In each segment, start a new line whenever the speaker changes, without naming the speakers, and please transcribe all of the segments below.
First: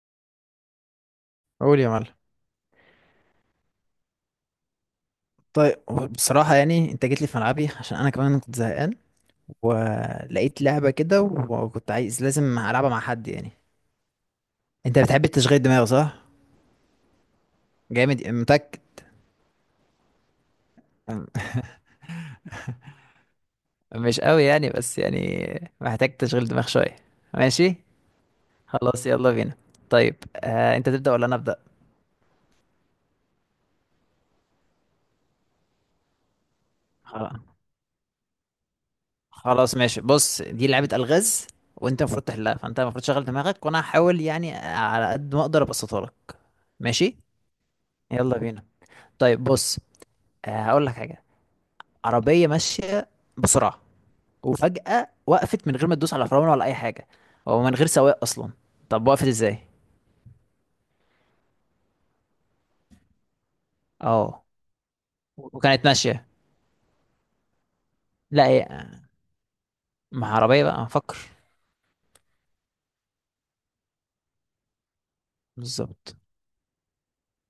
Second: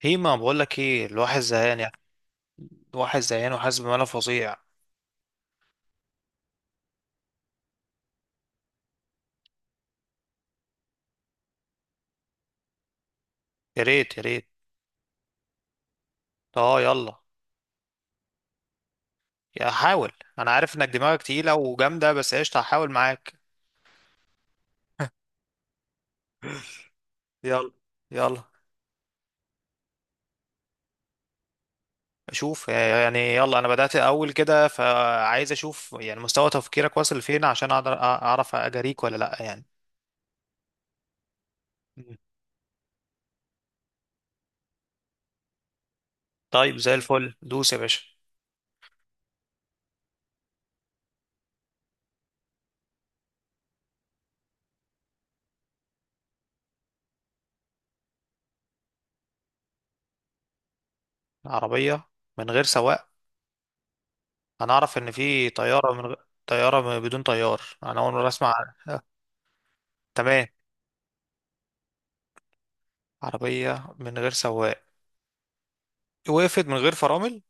هي ما بقول لك ايه الواحد
قول
زهقان
يا
يعني.
معلم.
الواحد زهقان وحاسس بملل فظيع.
طيب، بصراحة يعني انت جيت لي في ملعبي عشان انا كمان كنت زهقان، ولقيت لعبة كده وكنت عايز لازم العبها مع حد يعني.
يا ريت يا ريت.
انت بتحب التشغيل دماغ صح؟
اه يلا.
جامد، متأكد؟
يا حاول، انا عارف انك دماغك تقيله وجامده، بس قشطه هحاول معاك.
مش قوي يعني، بس يعني محتاج تشغيل دماغ شوية.
يلا
ماشي،
يلا.
خلاص يلا بينا. طيب، انت تبدأ ولا انا ابدأ؟
اشوف يعني، يلا انا بدات اول كده فعايز اشوف يعني مستوى تفكيرك واصل
خلاص،
لفين عشان اقدر اعرف اجاريك ولا لا يعني.
خلاص ماشي، بص دي لعبة الغاز، وانت
مم.
المفروض تحلها، فانت المفروض تشغل دماغك وانا هحاول يعني على قد ما اقدر ابسطها لك.
طيب زي
ماشي،
الفل، دوس يا باشا.
يلا بينا. طيب بص، هقول لك حاجه. عربيه ماشيه بسرعه، وفجاه وقفت من غير ما تدوس على فرامل ولا اي حاجه، او من غير سواق اصلا. طب وقفت ازاي؟
عربيه من غير سواق.
اه،
انا اعرف ان في
وكانت
طياره
ماشيه.
طياره بدون طيار انا اول مره
لا
اسمع.
ايه، مع
تمام،
عربيه بقى هنفكر.
عربية من غير سواق
بالظبط،
وقفت من غير فرامل.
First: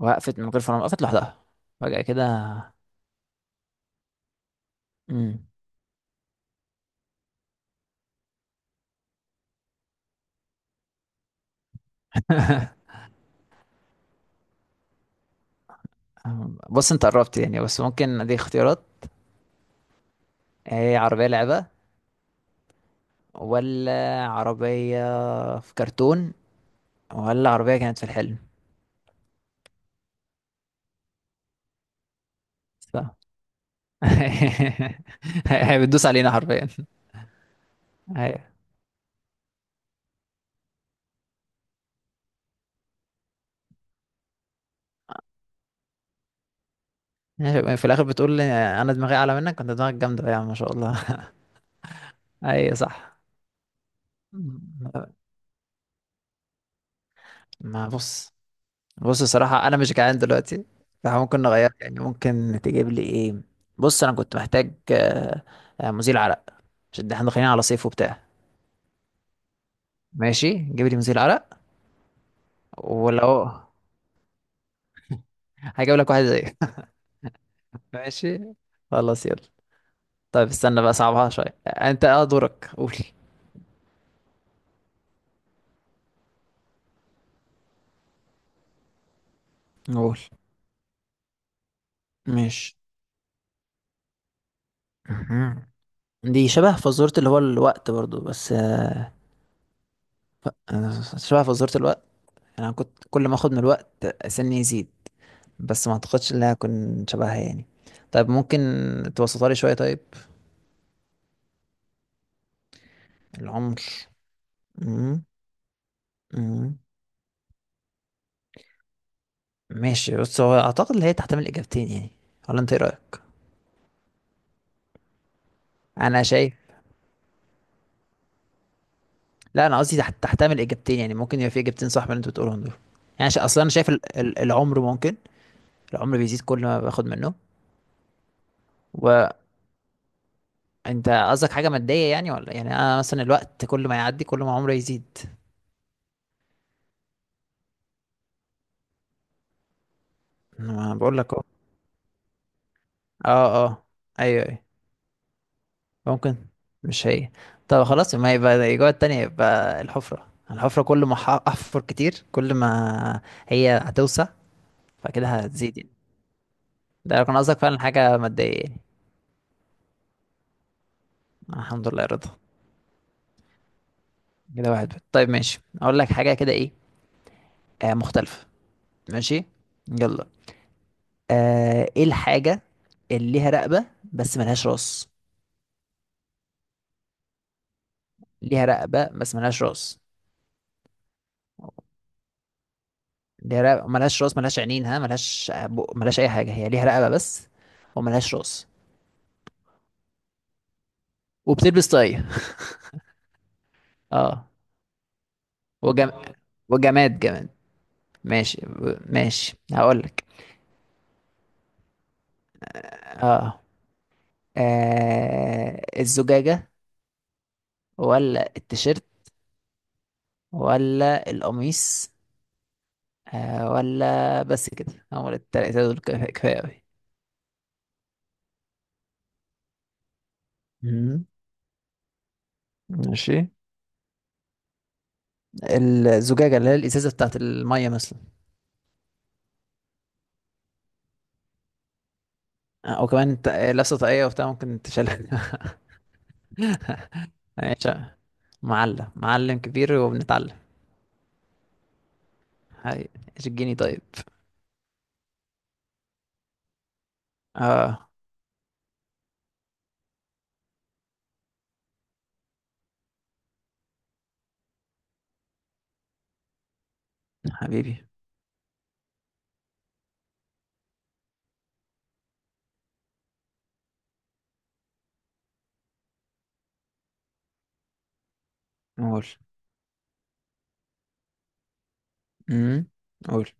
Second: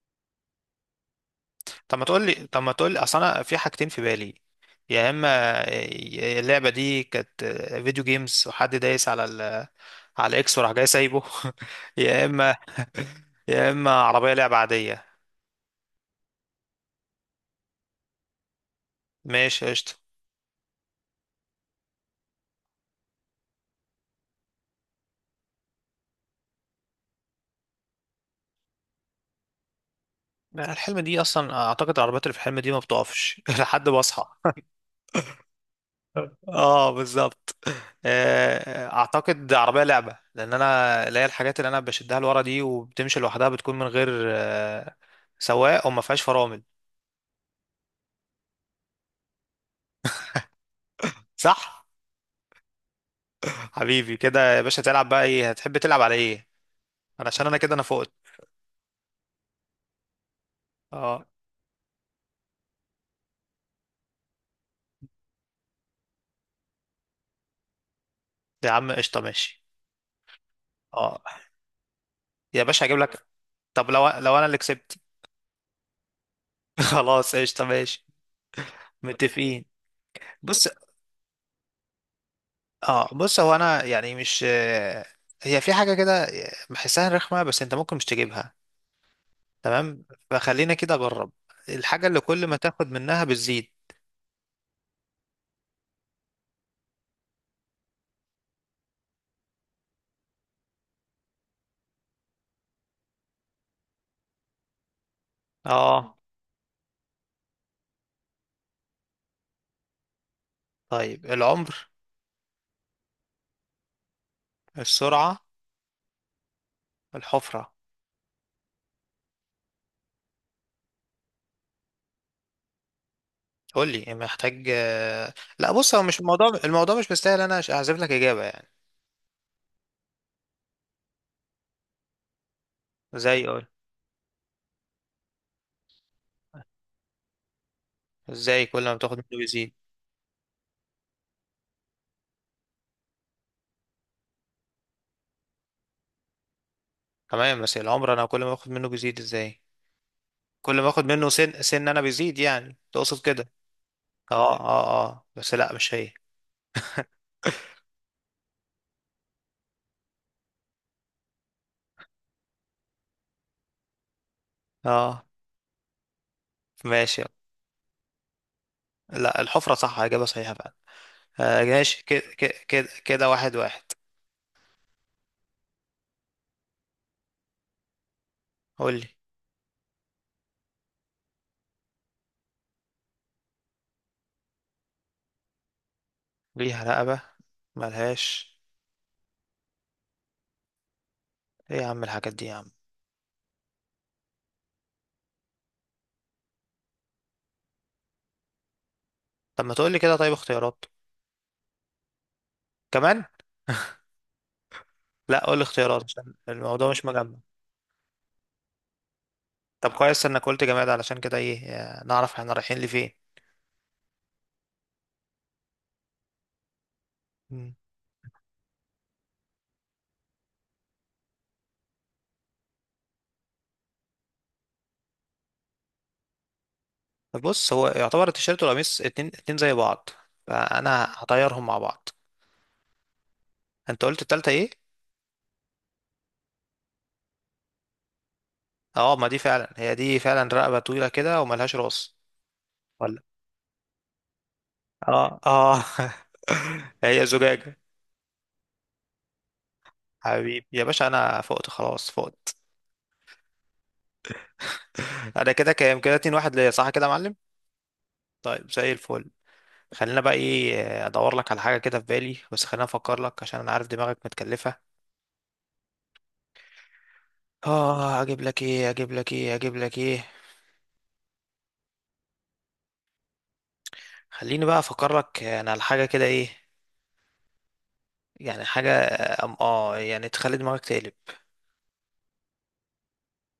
وقفت من غير فرامل، وقفت لوحدها
طب
فجاه
ما
كده.
تقول لي طب ما تقول لي اصل انا في حاجتين في بالي. يا
امم
اما اللعبة دي كانت فيديو جيمز وحد دايس على الاكس وراح جاي سايبه. يا اما، يا اما عربية لعبة عادية.
بص، انت قربت يعني، بس ممكن دي اختيارات.
ماشي قشطة.
هي عربيه لعبه، ولا عربيه في كرتون، ولا عربيه كانت في الحلم؟
لا، الحلم دي اصلا اعتقد العربيات اللي في الحلم دي ما
ف-
بتقفش لحد ما اصحى.
هي بتدوس علينا حرفيا.
اه بالظبط.
هي
اعتقد عربيه لعبه لان انا اللي هي الحاجات اللي انا بشدها لورا دي وبتمشي لوحدها بتكون من غير آه، سواق وما فيهاش فرامل.
ماشي، في الاخر بتقول لي انا دماغي اعلى منك، كنت دماغك جامده يعني ما شاء الله.
صح.
اي صح.
حبيبي كده يا باشا، تلعب بقى ايه؟ هتحب تلعب على ايه؟ انا عشان انا كده انا
ما
فقت.
بص، بص الصراحه انا مش جعان دلوقتي،
اه
فممكن نغير يعني. ممكن تجيب لي ايه؟ بص، انا كنت محتاج مزيل عرق، عشان احنا داخلين على صيف وبتاع.
يا عم قشطه ماشي.
ماشي، جيب لي مزيل
اه
عرق.
يا باشا هجيب لك.
ولو،
طب لو انا اللي كسبت.
هجيب لك واحد زيه.
خلاص قشطه ماشي.
ماشي، خلاص يلا.
متفقين.
طيب،
بص،
استنى بقى، صعبها شويه. انت اه، دورك، قول.
اه بص هو انا يعني مش آه، هي في حاجه كده بحسها رخمه، بس انت ممكن مش تجيبها. تمام،
قول.
فخلينا كده اجرب. الحاجة اللي كل ما
ماشي.
تاخد منها بتزيد.
مهم. دي شبه فزورة، اللي هو الوقت برضو، بس انا شبه فزورة الوقت. يعني انا كنت كل ما اخد من الوقت سني يزيد، بس ما
اه.
اعتقدش ان انا اكون شبهها يعني. طيب، ممكن توسطها لي شوية؟ طيب،
طيب العمر،
العمر. مم.
السرعة،
مم.
الحفرة.
ماشي بص، هو اعتقد ان هي تحتمل اجابتين يعني، ولا انت ايه رأيك؟
قول لي محتاج لا بص، هو مش
انا
الموضوع،
شايف،
الموضوع مش مستاهل انا اعزف لك اجابة يعني.
لا انا قصدي تحتمل اجابتين يعني، ممكن يبقى في اجابتين صح من اللي انت بتقولهم دول. يعني
ازاي
اصلا
قول؟
انا شايف العمر ممكن، العمر بيزيد كل ما باخد منه.
ازاي كل ما بتاخد
وانت
منه بيزيد؟
قصدك حاجة مادية يعني، ولا يعني انا مثلا الوقت كل ما يعدي كل ما عمري يزيد؟
تمام بس العمر انا كل ما باخد منه بيزيد ازاي؟ كل ما
انا
اخد
بقول
منه
لك.
سن انا بيزيد، يعني تقصد
اه
كده؟
اه، ايوه
اه
ايوه.
اه اه بس لا مش هي.
ممكن، مش هي. طب خلاص، ما يبقى الاجابه التانية، يبقى الحفره. الحفره كل ما احفر كتير كل ما هي هتوسع،
اه
فكده هتزيد يعني. ده
ماشي.
لو كان قصدك فعلا حاجه ماديه يعني.
لا الحفرة صح، اجابة صحيحة فعلا. آه
الحمد
ماشي،
لله
كده
رضا.
كده كده كده واحد واحد.
كده واحد واحد. طيب ماشي، اقول لك حاجه كده ايه، مختلفه.
قولي،
ماشي، يلا. ايه الحاجه اللي ليها رقبه بس ملهاش راس؟
ليها رقبة ملهاش؟
ليها رقبه بس ملهاش راس.
ايه يا عم الحاجات دي يا عم.
دي رقبة ملهاش راس، ملهاش عينين، ها، ملهاش بق، ملهاش أي حاجة، هي ليها رقبة بس، وملهاش راس،
طب ما تقولي كده طيب، اختيارات
وبتلبس طاقية.
كمان.
اه.
لا قولي اختيارات
وجم...
عشان الموضوع مش
وجماد،
مجمع.
جماد. ماشي، ماشي
طب
هقولك.
كويس انك قلت جماد، علشان كده ايه نعرف احنا رايحين لفين.
اه، الزجاجة،
مم.
ولا التيشيرت، ولا القميص. آه ولا، بس كده هو التلاتة دول كفاية، كفاية أوي.
طب بص، هو يعتبر التيشيرت والقميص اتنين اتنين زي بعض، فانا
مم.
هطيرهم مع بعض.
ماشي.
انت قلت التالتة ايه؟
الزجاجة، اللي هي الإزازة بتاعت المية مثلا.
اه ما دي فعلا، هي دي فعلا رقبة طويلة كده وملهاش راس. ولا،
وكمان لابسة طاقية وبتاع، ممكن
اه
تشيلها.
اه هي زجاجة.
ماشي. معلم، معلم كبير وبنتعلم.
حبيبي يا باشا انا فقت، خلاص فقت.
هاي، الجيني، طيب.
انا كده كام كده؟ 2 واحد ليا صح كده يا معلم؟
اه،
طيب زي الفل. خلينا بقى ايه ادور لك على حاجه كده في بالي، بس خلينا افكر لك عشان انا عارف دماغك متكلفه.
حبيبي.
اه اجيب لك ايه اجيب لك ايه. خليني بقى افكر لك انا على حاجه كده ايه. يعني حاجه
قول.
يعني تخلي دماغك تقلب.
امم. قول.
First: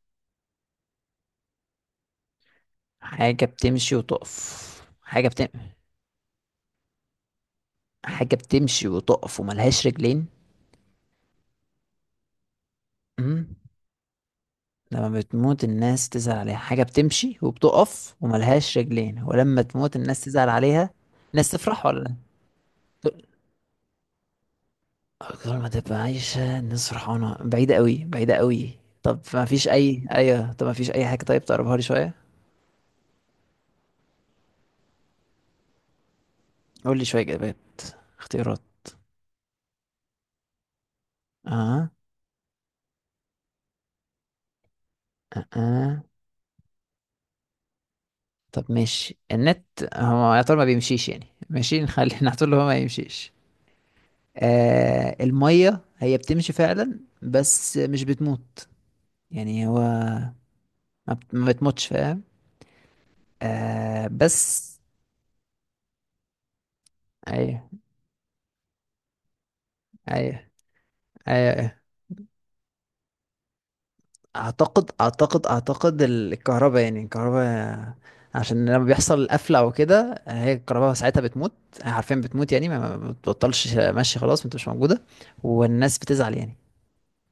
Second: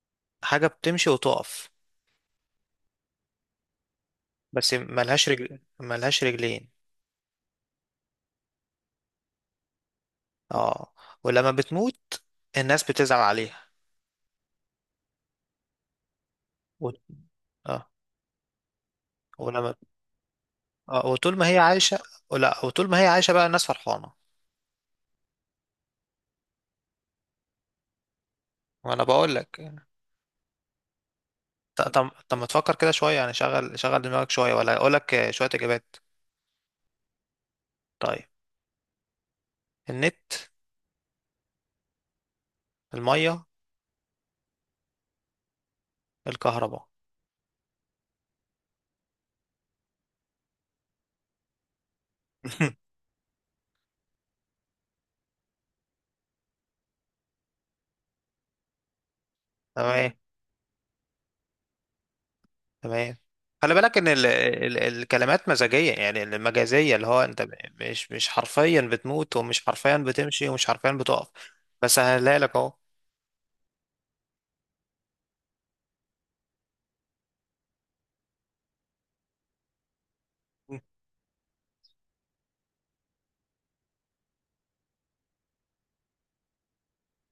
حاجه بتمشي وتقف،
حاجة بتمشي
بس
وتقف.
ملهاش
حاجة بتم
رجل، ملهاش رجلين.
حاجة بتمشي وتقف وملهاش رجلين.
اه. ولما بتموت الناس بتزعل
امم.
عليها.
لما بتموت الناس تزعل عليها؟ حاجة
و...
بتمشي
اه.
وبتقف وملهاش رجلين، ولما
ولما
تموت الناس تزعل عليها.
وطول ما
الناس
هي
تفرح،
عايشه.
ولا
ولا، وطول ما هي
تقول؟
عايشه بقى الناس فرحانه.
كل ما تبقى عايشة الناس فرحانة، بعيدة قوي، بعيدة قوي.
وانا
طب
بقول
ما
لك.
فيش أي أيوة، طب ما فيش أي حاجة، طيب تقربها
ط-
لي
طب
شوية؟
طب ما تفكر كده شويه يعني، شغل دماغك شويه، ولا اقول لك شويه اجابات.
قول لي شوية إجابات،
طيب،
اختيارات.
النت،
اه
الميه،
اه.
الكهرباء.
طب ماشي، النت، هو يا ترى ما بيمشيش يعني، ماشي نخلي نحطه هو ما يمشيش. آه، المية هي بتمشي فعلا بس مش بتموت. يعني هو
تمام
ما بتموتش، فاهم.
تمام. خلي بالك ان
آه
ال
بس،
ال الكلمات مزاجيه يعني المجازيه، اللي هو انت
ايوه،
مش حرفيا بتموت ومش حرفيا بتمشي
ايوه
ومش حرفيا بتقف.
ايوه أيوه.
بس هلاقي لك اهو.
اعتقد الكهرباء، يعني الكهرباء عشان لما بيحصل قفله او كده هي الكهرباء ساعتها بتموت. هي حرفيا بتموت، يعني ما بتبطلش، ماشي، خلاص ما بتبقاش موجوده، والناس بتزعل يعني،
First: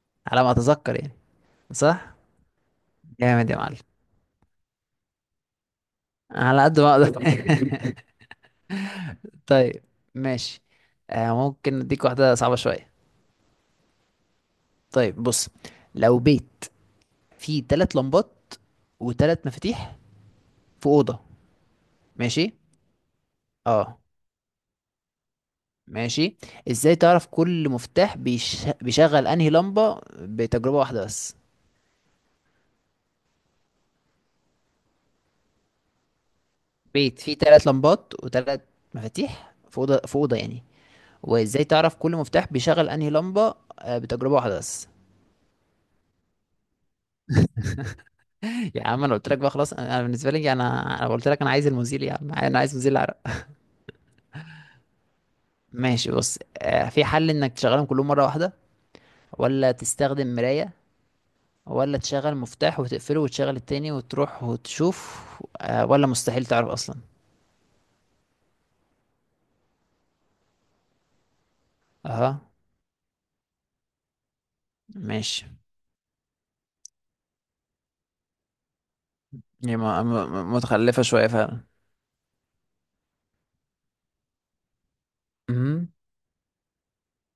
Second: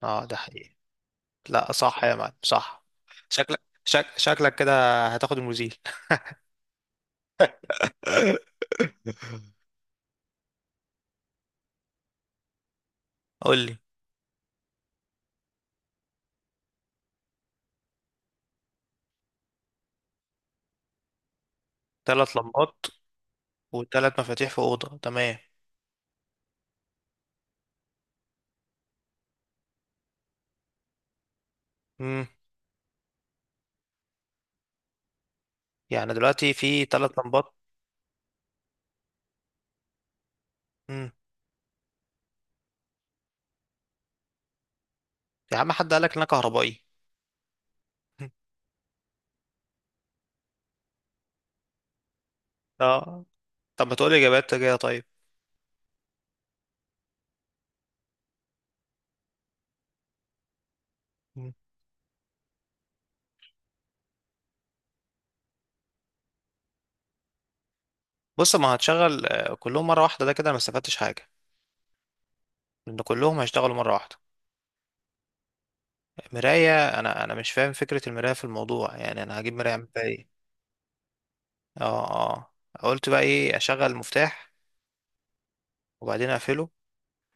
اه ده
على ما
حقيقي.
اتذكر يعني.
لا صح يا
صح.
معلم صح.
جامد يا
شكلك
معلم.
شك شكلك كده هتاخد المزيل.
على قد ما اقدر. طيب ماشي، ممكن اديك واحده صعبه شويه.
قول لي.
طيب بص، لو بيت فيه تلات لمبات وتلات مفاتيح في اوضه.
ثلاث
ماشي.
لمبات
اه،
وثلاث مفاتيح في اوضه، تمام.
ماشي. ازاي تعرف كل مفتاح بيشغل انهي لمبة بتجربة واحدة بس؟
امم. يعني دلوقتي في ثلاث
بيت فيه
لمبات.
تلات لمبات وتلات مفاتيح في اوضة، في اوضة يعني،
امم.
وازاي تعرف كل مفتاح بيشغل انهي لمبة بتجربة واحدة بس؟
يا عم حد قالك ان انا كهربائي؟
يا عم، انا قلت لك بقى خلاص، انا، أنا بالنسبة لي، انا قلت لك انا عايز المزيل، يا عم، انا عايز مزيل العرق.
اه طب ما تقولي اجابات كده طيب.
ماشي بص، في حل انك تشغلهم كلهم مرة واحدة، ولا تستخدم مراية،
مم.
ولا تشغل مفتاح وتقفله وتشغل التاني وتروح وتشوف، ولا مستحيل تعرف اصلا.
بص، ما هتشغل كلهم مره واحده ده كده انا ما استفدتش حاجه،
اها.
لان كلهم هيشتغلوا مره واحده.
ماشي،
مرايه، انا مش فاهم فكره المرايه في الموضوع يعني، انا هجيب مرايه
هي
اعمل بيها ايه.
متخلفة شوية فعلا.
اه اه. قلت بقى ايه، اشغل المفتاح
امم.
وبعدين اقفله،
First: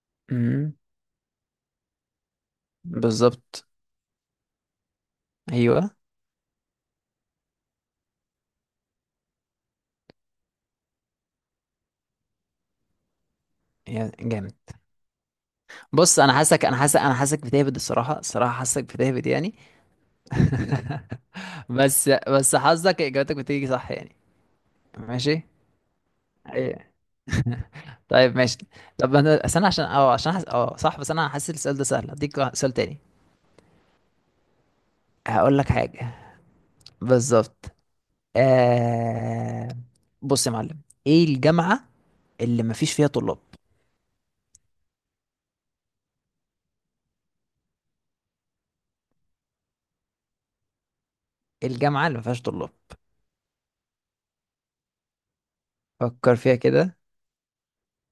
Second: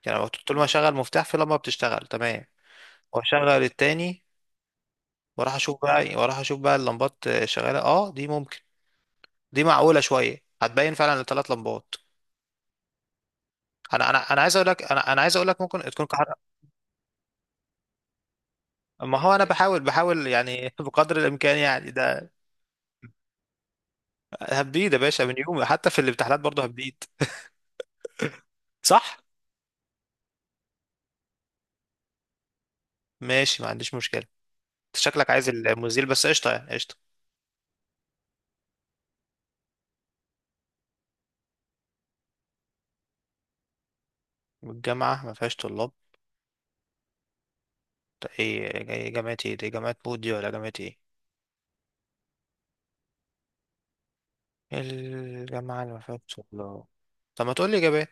يعني لو طول ما
امم،
اشغل مفتاح في لمبه بتشتغل تمام، واشغل
بالظبط.
التاني واروح اشوف
ايوه.
بقى، واروح اشوف بقى اللمبات شغاله. اه دي ممكن، دي معقوله شويه هتبين فعلا الثلاث لمبات. انا
يا
انا انا عايز
جامد.
اقول لك، انا عايز اقول لك ممكن تكون
بص،
كحر.
انا حاسك بتهبد، الصراحة، الصراحة حاسك
ما
بتهبد
هو انا
يعني.
بحاول يعني بقدر الامكان يعني
بس،
ده.
حظك اجابتك بتيجي صح يعني.
هبديد يا باشا من
ماشي،
يومي، حتى في الامتحانات برضه
ايه.
هبديد.
طيب ماشي. طب
صح.
انا أصل انا عشان اه، عشان اه صح، بس انا حاسس السؤال ده سهل، هديك سؤال تاني.
ماشي ما عنديش مشكله. أنت شكلك عايز
هقول لك
المزيل،
حاجة.
بس قشطه يعني قشطه.
بالظبط. آه... بص يا معلم، ايه الجامعة اللي مفيش فيها طلاب؟
الجامعه ما فيهاش طلاب؟ ده ايه؟ إيه جامعه ايه دي، جامعه مود دي ولا جامعه ايه؟
الجامعة اللي ما فيهاش طلاب،
الجامعه اللي ما
فكر
فيهاش
فيها
طلاب؟
كده.
طب ما تقول لي اجابات.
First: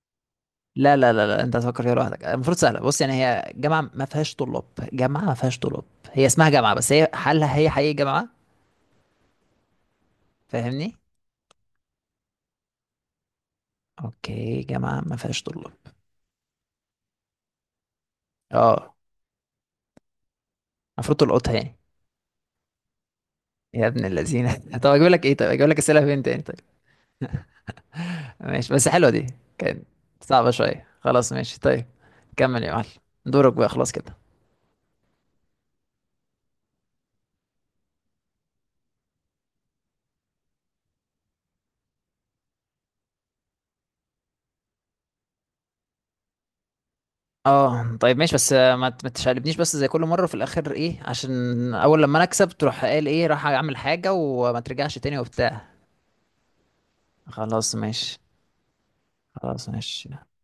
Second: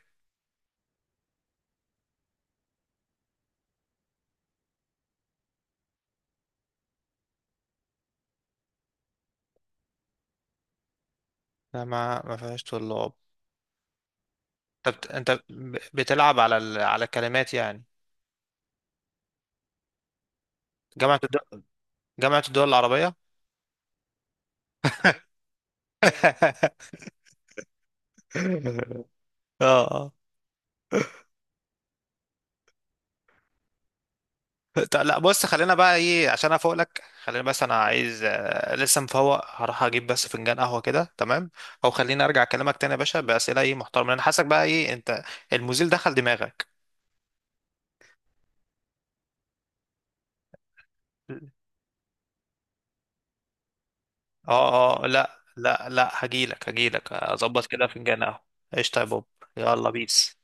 لا لا لا لا، انت هتفكر فيها لوحدك، المفروض سهلة. بص يعني، هي جامعة ما فيهاش طلاب، جامعة ما فيهاش طلاب، هي اسمها جامعة بس، هي هل هي حقيقي جامعة؟ فاهمني؟
جامعه ما فيهاش طلاب.
اوكي،
طب
جامعة ما
انت
فيهاش طلاب.
بتلعب على الكلمات يعني.
اه، المفروض
جامعة،
تلقطها يعني.
جامعة الدول العربية.
يا ابن اللذينة. طب اجيب لك ايه؟ طيب اجيب لك اسئلة فين تاني، طيب. ماشي، بس حلوة دي
اه
كانت،
اه.
صعبة شوية. خلاص، ماشي طيب، كمل يا معلم، دورك بقى خلاص كده.
طب لا بص، خلينا بقى ايه عشان افوق لك، خلينا بس انا عايز لسه مفوق، هروح اجيب بس فنجان قهوة كده تمام. او خليني ارجع اكلمك تاني يا باشا بأسئلة ايه محترمة، انا حاسك بقى ايه انت، المزيل دخل دماغك.
اه، طيب ماشي، بس ما تشقلبنيش بس زي كل مره في الاخر ايه، عشان اول لما انا اكسب تروح قال ايه راح اعمل حاجه وما ترجعش
اه اه
تاني
لا
وبتاع.
لا لا هجيلك، هجيلك اظبط
خلاص
كده
ماشي.
فنجان قهوة. قشطة يا بوب.
خلاص
يلا
ماشي.
بيس.